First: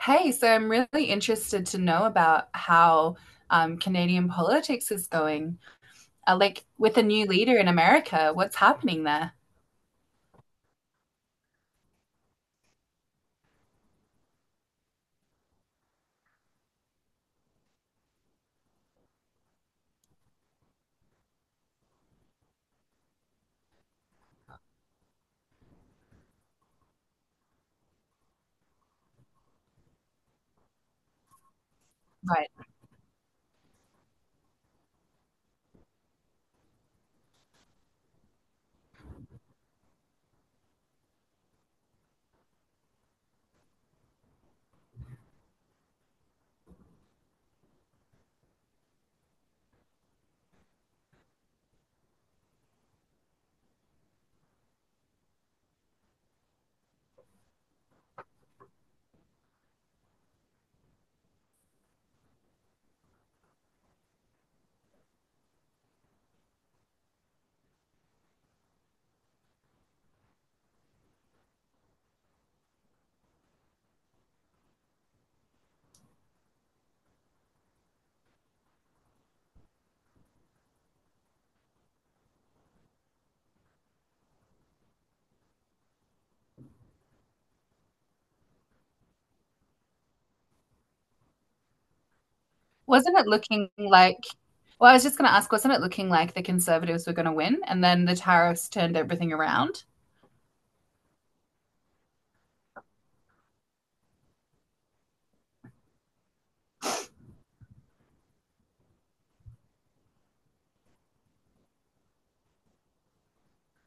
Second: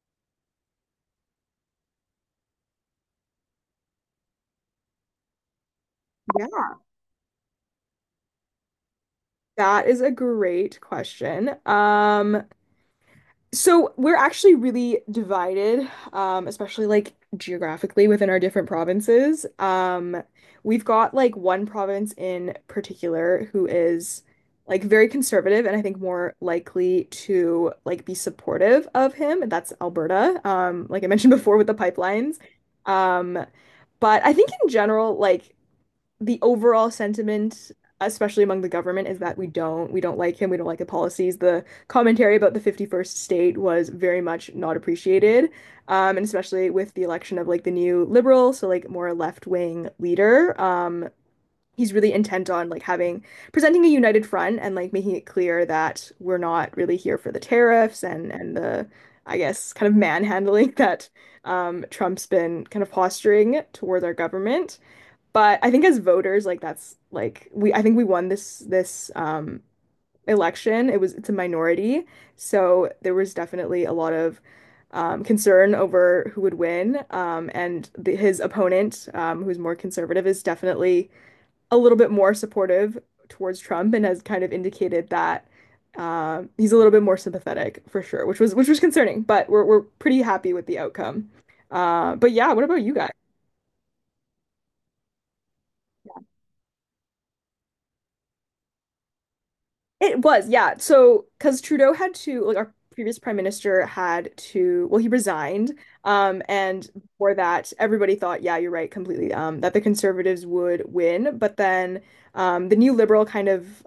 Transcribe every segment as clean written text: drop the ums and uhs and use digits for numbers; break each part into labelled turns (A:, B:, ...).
A: Hey, so I'm really interested to know about how Canadian politics is going. Like
B: Yeah,
A: with a new leader in America, what's happening there?
B: that is a great question. So we're actually really divided, especially like geographically within our different provinces. We've got like one province in particular who is like very conservative and I think more likely to like be supportive of him, and that's Alberta. Like I mentioned before with the pipelines.
A: Right.
B: Um, but I think in general, like the overall sentiment, especially among the government, is that we don't like him. We don't like the policies. The commentary about the 51st state was very much not appreciated, and especially with the election of like the new liberal, so like more left-wing leader. He's really intent on like having presenting a united front and like making it clear that we're not really here for the tariffs and the I guess kind of manhandling that Trump's been kind of posturing towards our government. But I think as voters, like that's like we I think we won this election. It was it's a minority. So there was definitely a lot of concern over who would win. And his opponent, who's more conservative, is definitely a little bit more supportive towards Trump and has kind of indicated that he's a little bit more sympathetic for sure, which was concerning, but we're pretty happy with the outcome. But yeah, what about you guys?
A: Wasn't it looking like, well, I was just going to ask, wasn't it looking like the Conservatives were going to win and then the tariffs turned everything around?
B: It was, yeah. So, because Trudeau had to, like, our previous prime minister had to, well, he resigned. And before that, everybody thought, yeah, you're right, completely, that the Conservatives would win. But then, the new Liberal kind of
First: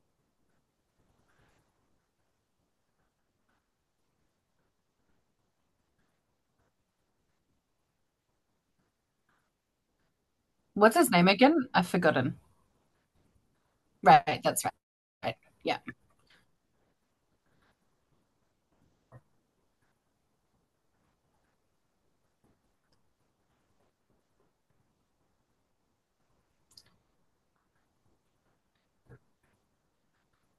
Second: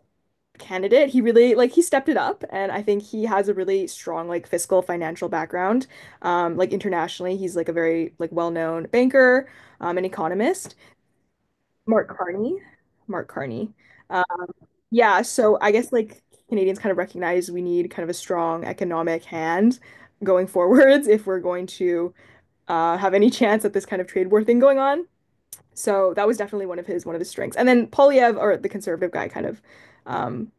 B: candidate, he really, like, he stepped it up. And I think he has a really strong, like, fiscal financial background. Like, internationally, he's, like, a very, like, well-known banker, an economist.
A: What's his name again? I've
B: Mark
A: forgotten.
B: Carney. Mark Carney.
A: Right, that's
B: Yeah,
A: right.
B: so I
A: Yeah.
B: guess like Canadians kind of recognize we need kind of a strong economic hand going forwards if we're going to have any chance at this kind of trade war thing going on. So that was definitely one of his strengths. And then Polyev, or the conservative guy, kind of um,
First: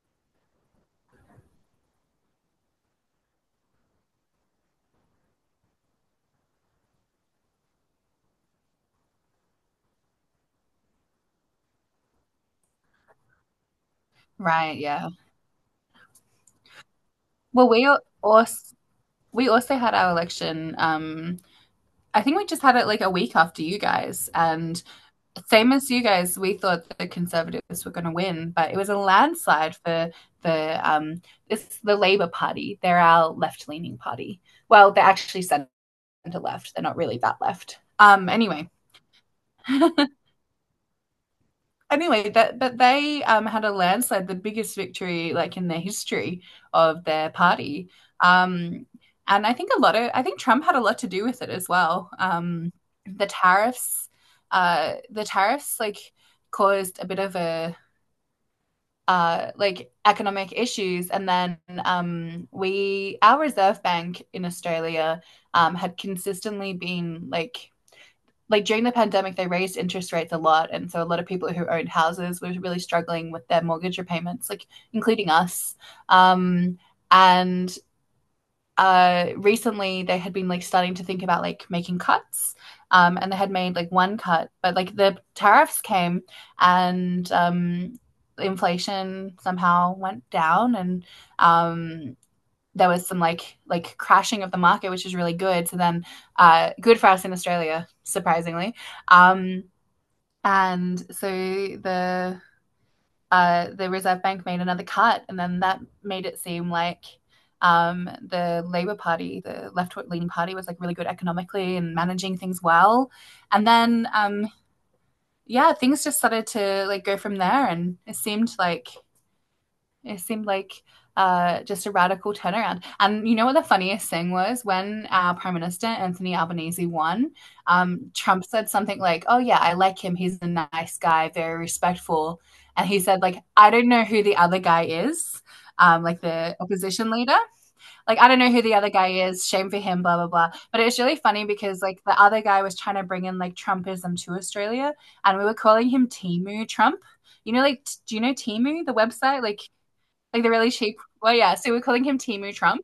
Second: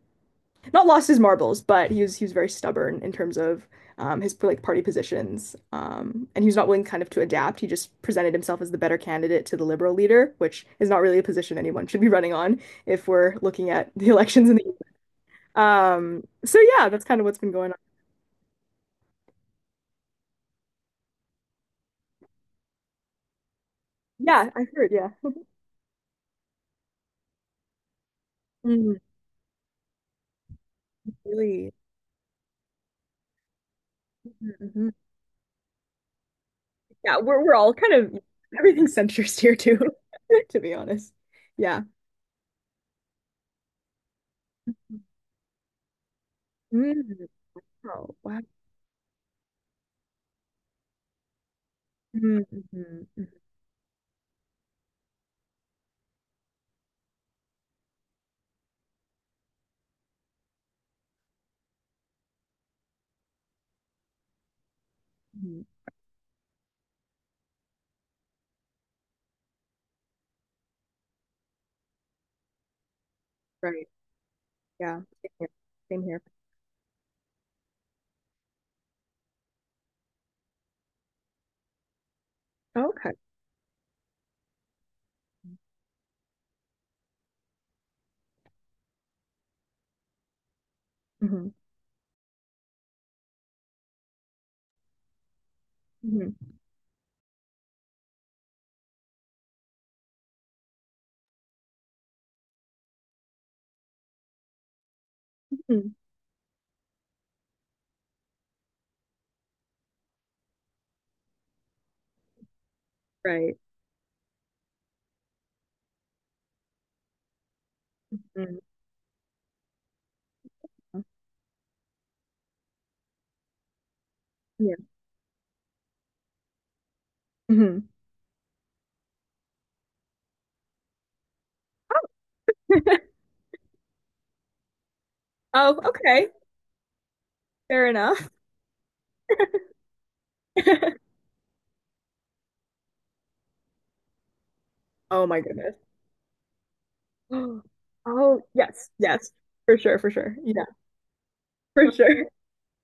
B: not lost his marbles, but he was very stubborn in terms of his like party positions, and he was not willing kind of to adapt. He just presented himself as the better candidate to the liberal leader, which is not really a position anyone should be running on if we're looking at the elections in
A: Right,
B: the
A: yeah.
B: um, So yeah, that's kind of what's been
A: Well,
B: going on.
A: also we also had our election. I think we just had it like a week after you guys,
B: Yeah, I
A: and
B: heard, yeah.
A: same as you guys, we thought the Conservatives were going to win, but it was
B: Mm,
A: a landslide for the
B: really.
A: it's the Labour Party. They're our left leaning party.
B: Mhm.
A: Well, they're actually centre left. They're not
B: Yeah,
A: really that
B: we're all
A: left.
B: kind of
A: Anyway,
B: everything's centrist here too, to be honest. Yeah.
A: anyway, that but they had a landslide, the biggest victory like in the history of
B: Mm.
A: their party.
B: Oh, wow.
A: Um, and I think Trump had a lot to do with it as well.
B: Mm, mhm,
A: The
B: mhm,
A: tariffs, the tariffs like caused a bit of a like economic issues. And then we, our Reserve Bank in Australia,
B: mhm.
A: had consistently been like during the pandemic, they raised interest rates a lot, and so a lot of people who owned houses were really struggling with their
B: Right.
A: mortgage repayments, like
B: Yeah. Same
A: including
B: here.
A: us.
B: Same here.
A: Um, and recently they had been like starting to think about like making cuts.
B: Oh, okay.
A: And they had made like one cut, but like the tariffs came and inflation somehow went down and
B: Hmm.
A: um, there was some like crashing of the market, which is really good. So then,
B: Hmm.
A: good for us in Australia, surprisingly. Um, and so the Reserve Bank made another cut, and then that
B: Hmm.
A: made it seem like the Labour Party, the left-leaning party, was like really good economically and managing things well.
B: Right.
A: And then, yeah, things just started to like go from there, and
B: Mm.
A: it seemed like just a radical turnaround. And you know what the funniest thing was?
B: Yeah.
A: When our Prime Minister, Anthony Albanese, won,
B: Hmm.
A: Trump said something like, "Oh, yeah, I like him. He's a nice guy, very respectful." And he said, like, "I don't know who the other guy is,"
B: Oh,
A: like
B: okay.
A: the opposition leader.
B: Fair
A: "Like, I
B: enough.
A: don't know who the other guy is. Shame for him, blah, blah, blah." But it was really funny because, like, the other guy was trying to bring in, like, Trumpism to Australia.
B: Oh
A: And
B: my
A: we were
B: goodness.
A: calling him Timu Trump. You know, like, do you know
B: Oh,
A: Timu,
B: yes,
A: the
B: yes.
A: website?
B: For sure, for sure.
A: Like the
B: Yeah,
A: really cheap. Well, yeah. So we're
B: for
A: calling him
B: sure.
A: Timu Trump,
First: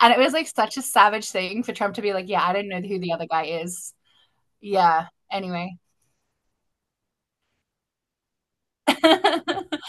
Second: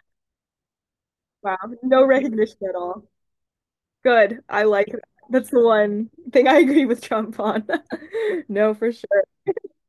A: and it was like such a savage
B: Wow,
A: thing for Trump to
B: no
A: be like, "Yeah, I
B: recognition
A: don't
B: at
A: know who
B: all.
A: the other guy is."
B: Good. I like that.
A: Yeah.
B: That's the
A: Anyway.
B: one thing I agree with Trump on. No, for sure.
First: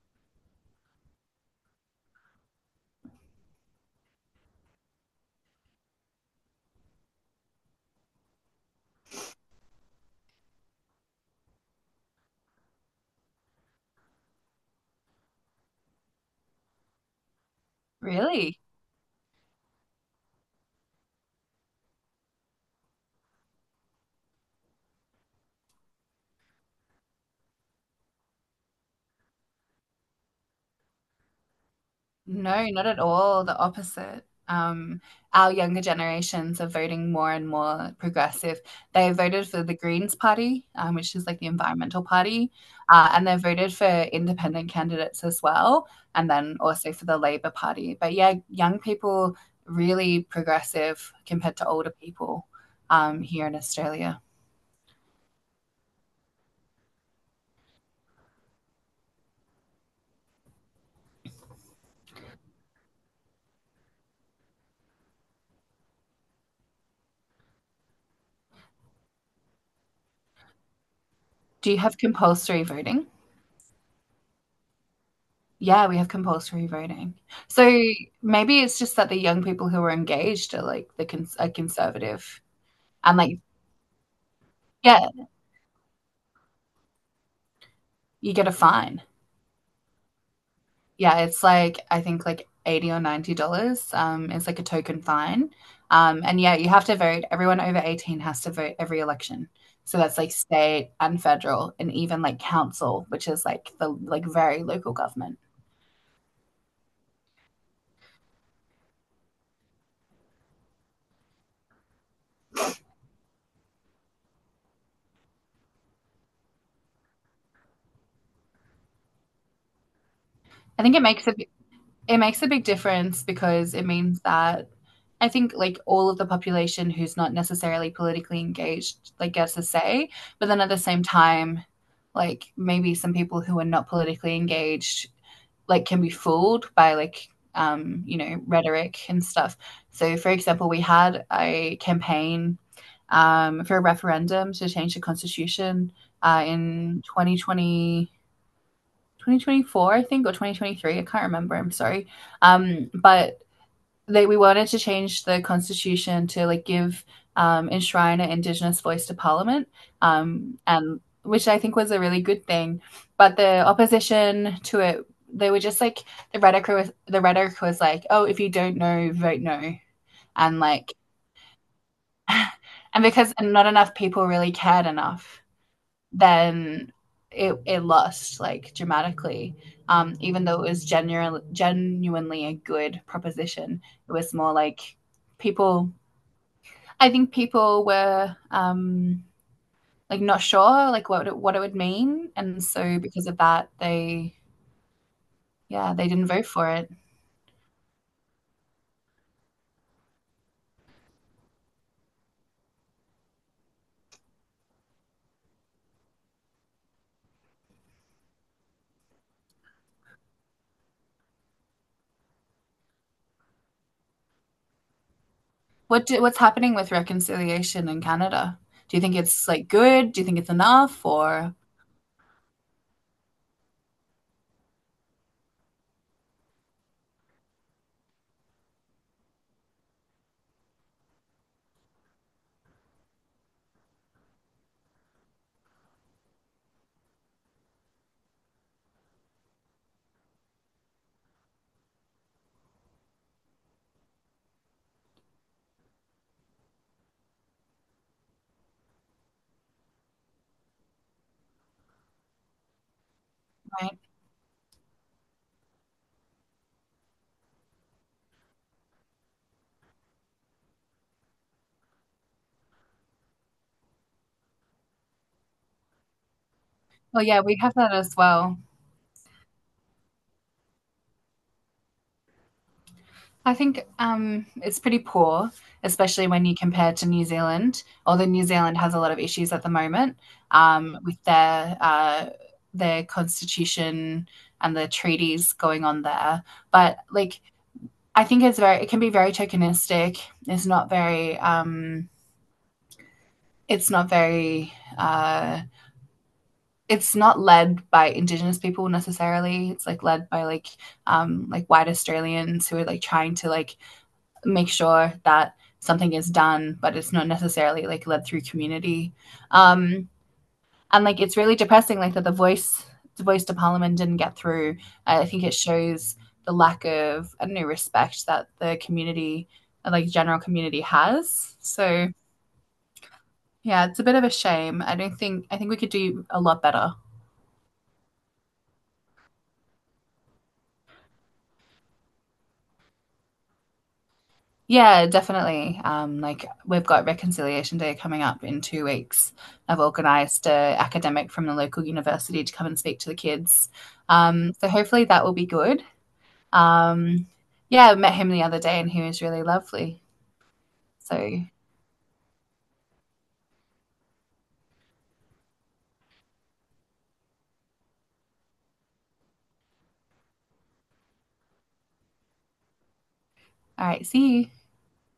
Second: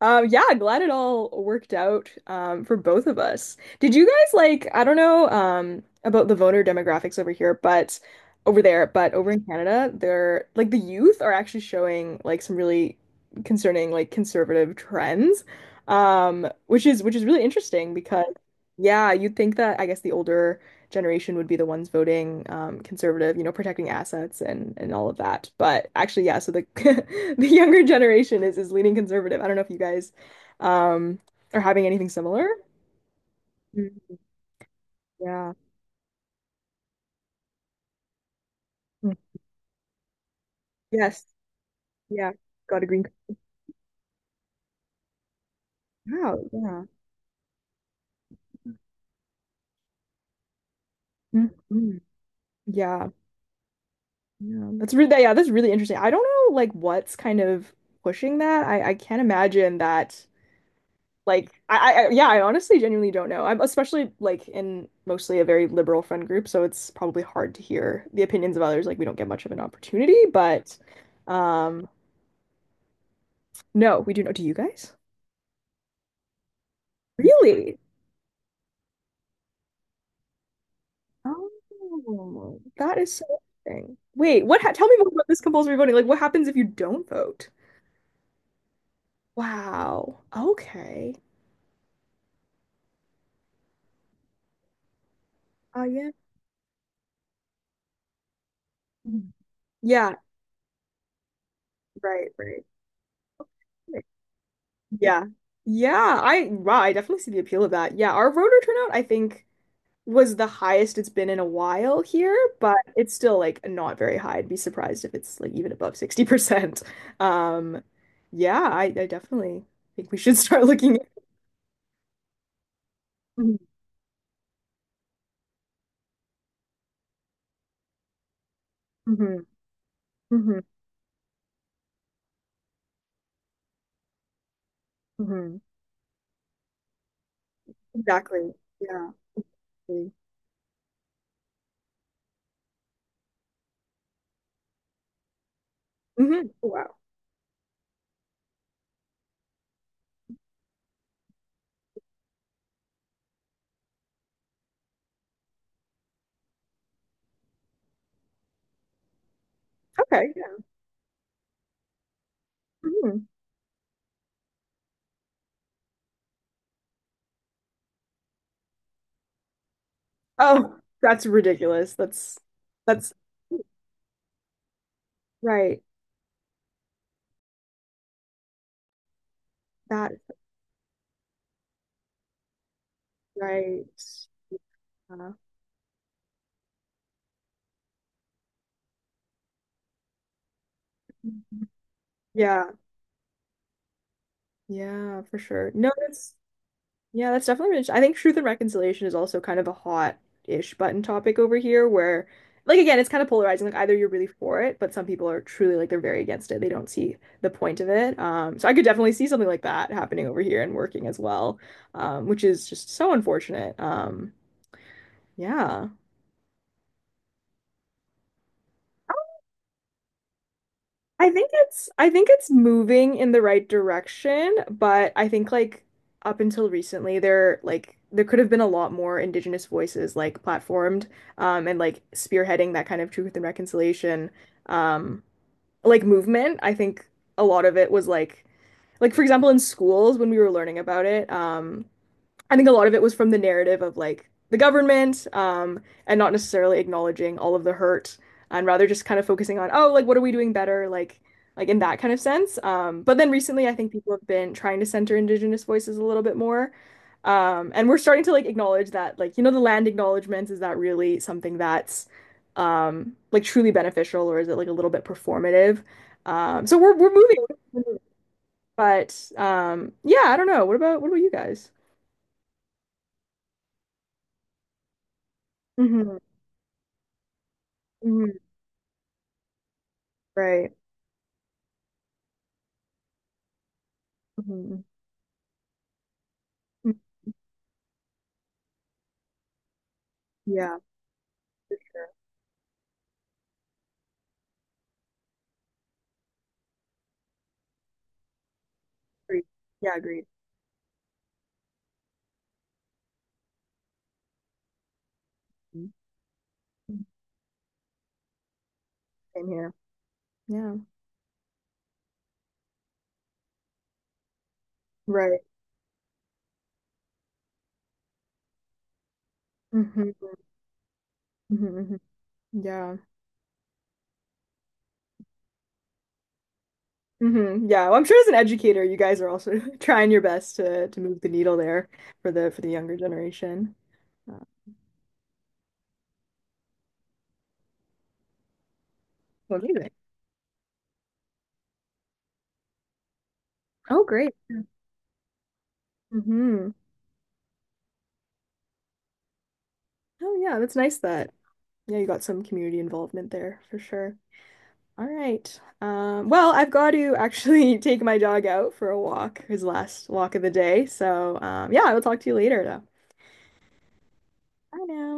B: Yeah, glad it all worked out for both of us. Did you guys like, I don't know about the voter demographics over there, but over in Canada, they're like the youth are actually showing like some really concerning like conservative trends, which is really interesting because
A: Really?
B: yeah, you'd think that I guess the older generation would be the ones voting conservative, you know, protecting assets and all of that. But actually, yeah, so the the younger generation is leaning conservative. I don't know if you guys um are having anything similar.
A: No, not at all. The
B: Mm,
A: opposite. Our
B: yeah.
A: younger generations are voting more and more progressive. They
B: Mm.
A: voted for the Greens Party, which
B: Yes.
A: is like the environmental
B: Yeah.
A: party,
B: Got a green
A: and
B: card.
A: they voted for independent candidates as well, and
B: Wow.
A: then
B: Yeah.
A: also for the Labour Party. But yeah, young people really progressive compared to older
B: Mhm.
A: people
B: Yeah.
A: here in Australia.
B: Yeah. That's really yeah, that's really interesting. I don't know like what's kind of pushing that. I can't imagine that Like I, I yeah, I honestly genuinely don't know. I'm especially like in mostly a very liberal friend group, so it's probably hard to hear the opinions of others. Like we don't get much of an opportunity, but
A: Do you
B: um
A: have compulsory voting?
B: no, we do know. Do you guys?
A: Yeah, we have compulsory voting. So
B: Really?
A: maybe it's just that the young people who are engaged are like the cons are conservative
B: Oh, that is
A: and
B: so
A: like
B: interesting. Wait, what ha tell me more
A: yeah,
B: about this compulsory voting. Like what happens if you don't vote?
A: you get a fine.
B: Wow. Okay.
A: Yeah, it's like I think like 80 or $90. It's like a token fine.
B: Oh yeah.
A: And yeah, you have to vote. Everyone over 18 has to vote every
B: Mhm.
A: election. So
B: Yeah,
A: that's like state and federal and even like
B: right.
A: council, which is like the
B: Right.
A: like very local
B: Yeah.
A: government.
B: Yeah, I wow, I definitely see the appeal of that. Yeah, our voter turnout, I think was the highest it's been in a while here, but it's still like not very high. I'd be surprised if it's like even above 60%. Um, yeah, I definitely think we should start
A: I think
B: looking
A: it
B: at.
A: makes it It makes a big difference
B: Mhm,
A: because it means that I think like all of the population who's not necessarily politically engaged like
B: mhm,
A: gets a say, but then
B: mhm,
A: at the same time, like maybe some people who are not politically engaged
B: mhm.
A: like can be fooled by like
B: Exactly.
A: rhetoric
B: Yeah.
A: and stuff.
B: Mm.
A: So for example, we had a campaign for a referendum to change the constitution
B: Mhm. Wow.
A: in 2020. 2024, I think, or 2023. I can't remember. I'm sorry. But we wanted to change the constitution to like give enshrine an Indigenous voice to Parliament,
B: Okay. Yeah.
A: and which I think was a really good thing.
B: Mhm.
A: But the opposition to it, they were just like the rhetoric was like, oh, if you don't know, vote no, and
B: Oh,
A: like
B: that's ridiculous.
A: and
B: That's
A: because not enough people really cared enough
B: right.
A: then it lost like dramatically.
B: That
A: Even though it was genuinely a good proposition,
B: right.
A: it was more like
B: Yeah.
A: people. I think people were like not sure like what it
B: Mhm.
A: would mean, and
B: Yeah,
A: so because of that, they
B: yeah, for sure. No,
A: yeah they didn't
B: that's
A: vote for it.
B: yeah, that's definitely really, I think truth and reconciliation is also kind of a hot-ish button topic over here where like again, it's kind of polarizing. Like either you're really for it, but some people are truly like they're very against it. They don't see the point of it. So I could definitely see something like that happening over here and working as well, which is just so unfortunate. Yeah.
A: What's happening with reconciliation in Canada? Do you think it's like good? Do you think it's enough? Or
B: I think it's moving in the right direction, but I think like up until recently there like there could have been a lot more Indigenous voices like platformed and like spearheading that kind of truth and reconciliation um like movement. I think a lot of it was like for example in schools when we were learning about it I think a lot of it was from the narrative of like the government, and not necessarily acknowledging all of the hurt and rather just kind of focusing on, oh, like what are we doing better? Like in that kind of sense. But then recently I think
A: right?
B: people have been trying to center Indigenous voices a little bit more. And we're starting to like acknowledge that like, you know, the land acknowledgements, is that really something that's like truly beneficial or is it like a little bit performative? So we're
A: Well,
B: moving,
A: yeah, we have that as well.
B: but yeah, I don't know. What about you guys?
A: I think it's pretty poor,
B: Hmm.
A: especially when you compare to New Zealand. Although New Zealand has a lot of issues at the moment
B: Right.
A: with their constitution and
B: Hmm.
A: the treaties going on there, but like I think it's very it can be very tokenistic. It's
B: Yeah,
A: not very it's not very it's not led by Indigenous people
B: agreed.
A: necessarily. It's
B: Yeah,
A: like
B: agreed.
A: led by like white Australians who are like trying to like make sure that
B: Mhm.
A: something is done, but it's not necessarily like led through community.
B: Same here.
A: Um,
B: Yeah.
A: and like it's really depressing, like that the voice to parliament didn't get through. I
B: Right.
A: think it shows the lack of I don't know respect that the community, like
B: Hmm.
A: general community, has.
B: Hmm.
A: So
B: Yeah.
A: yeah, it's a bit of a shame. I don't think I think we could do a lot better.
B: Hmm. Yeah. Well, I'm sure as an educator, you guys are also trying your best to move the needle there for the younger generation. Uh,
A: Yeah, definitely. Like we've got Reconciliation Day coming up in 2 weeks.
B: well,
A: I've
B: amazing.
A: organised a academic from the local university to come and speak to the kids.
B: Oh, great.
A: So hopefully that will be good.
B: Hmm.
A: Um, yeah, I met him the other day and he was really lovely.
B: Oh, yeah. That's nice
A: So,
B: that
A: all
B: yeah you got some community involvement there for sure. All right. Well, I've got to actually take my dog out for a walk, his last walk of the day. So, yeah, I will talk to you later, though.
A: right, see you.
B: Bye now.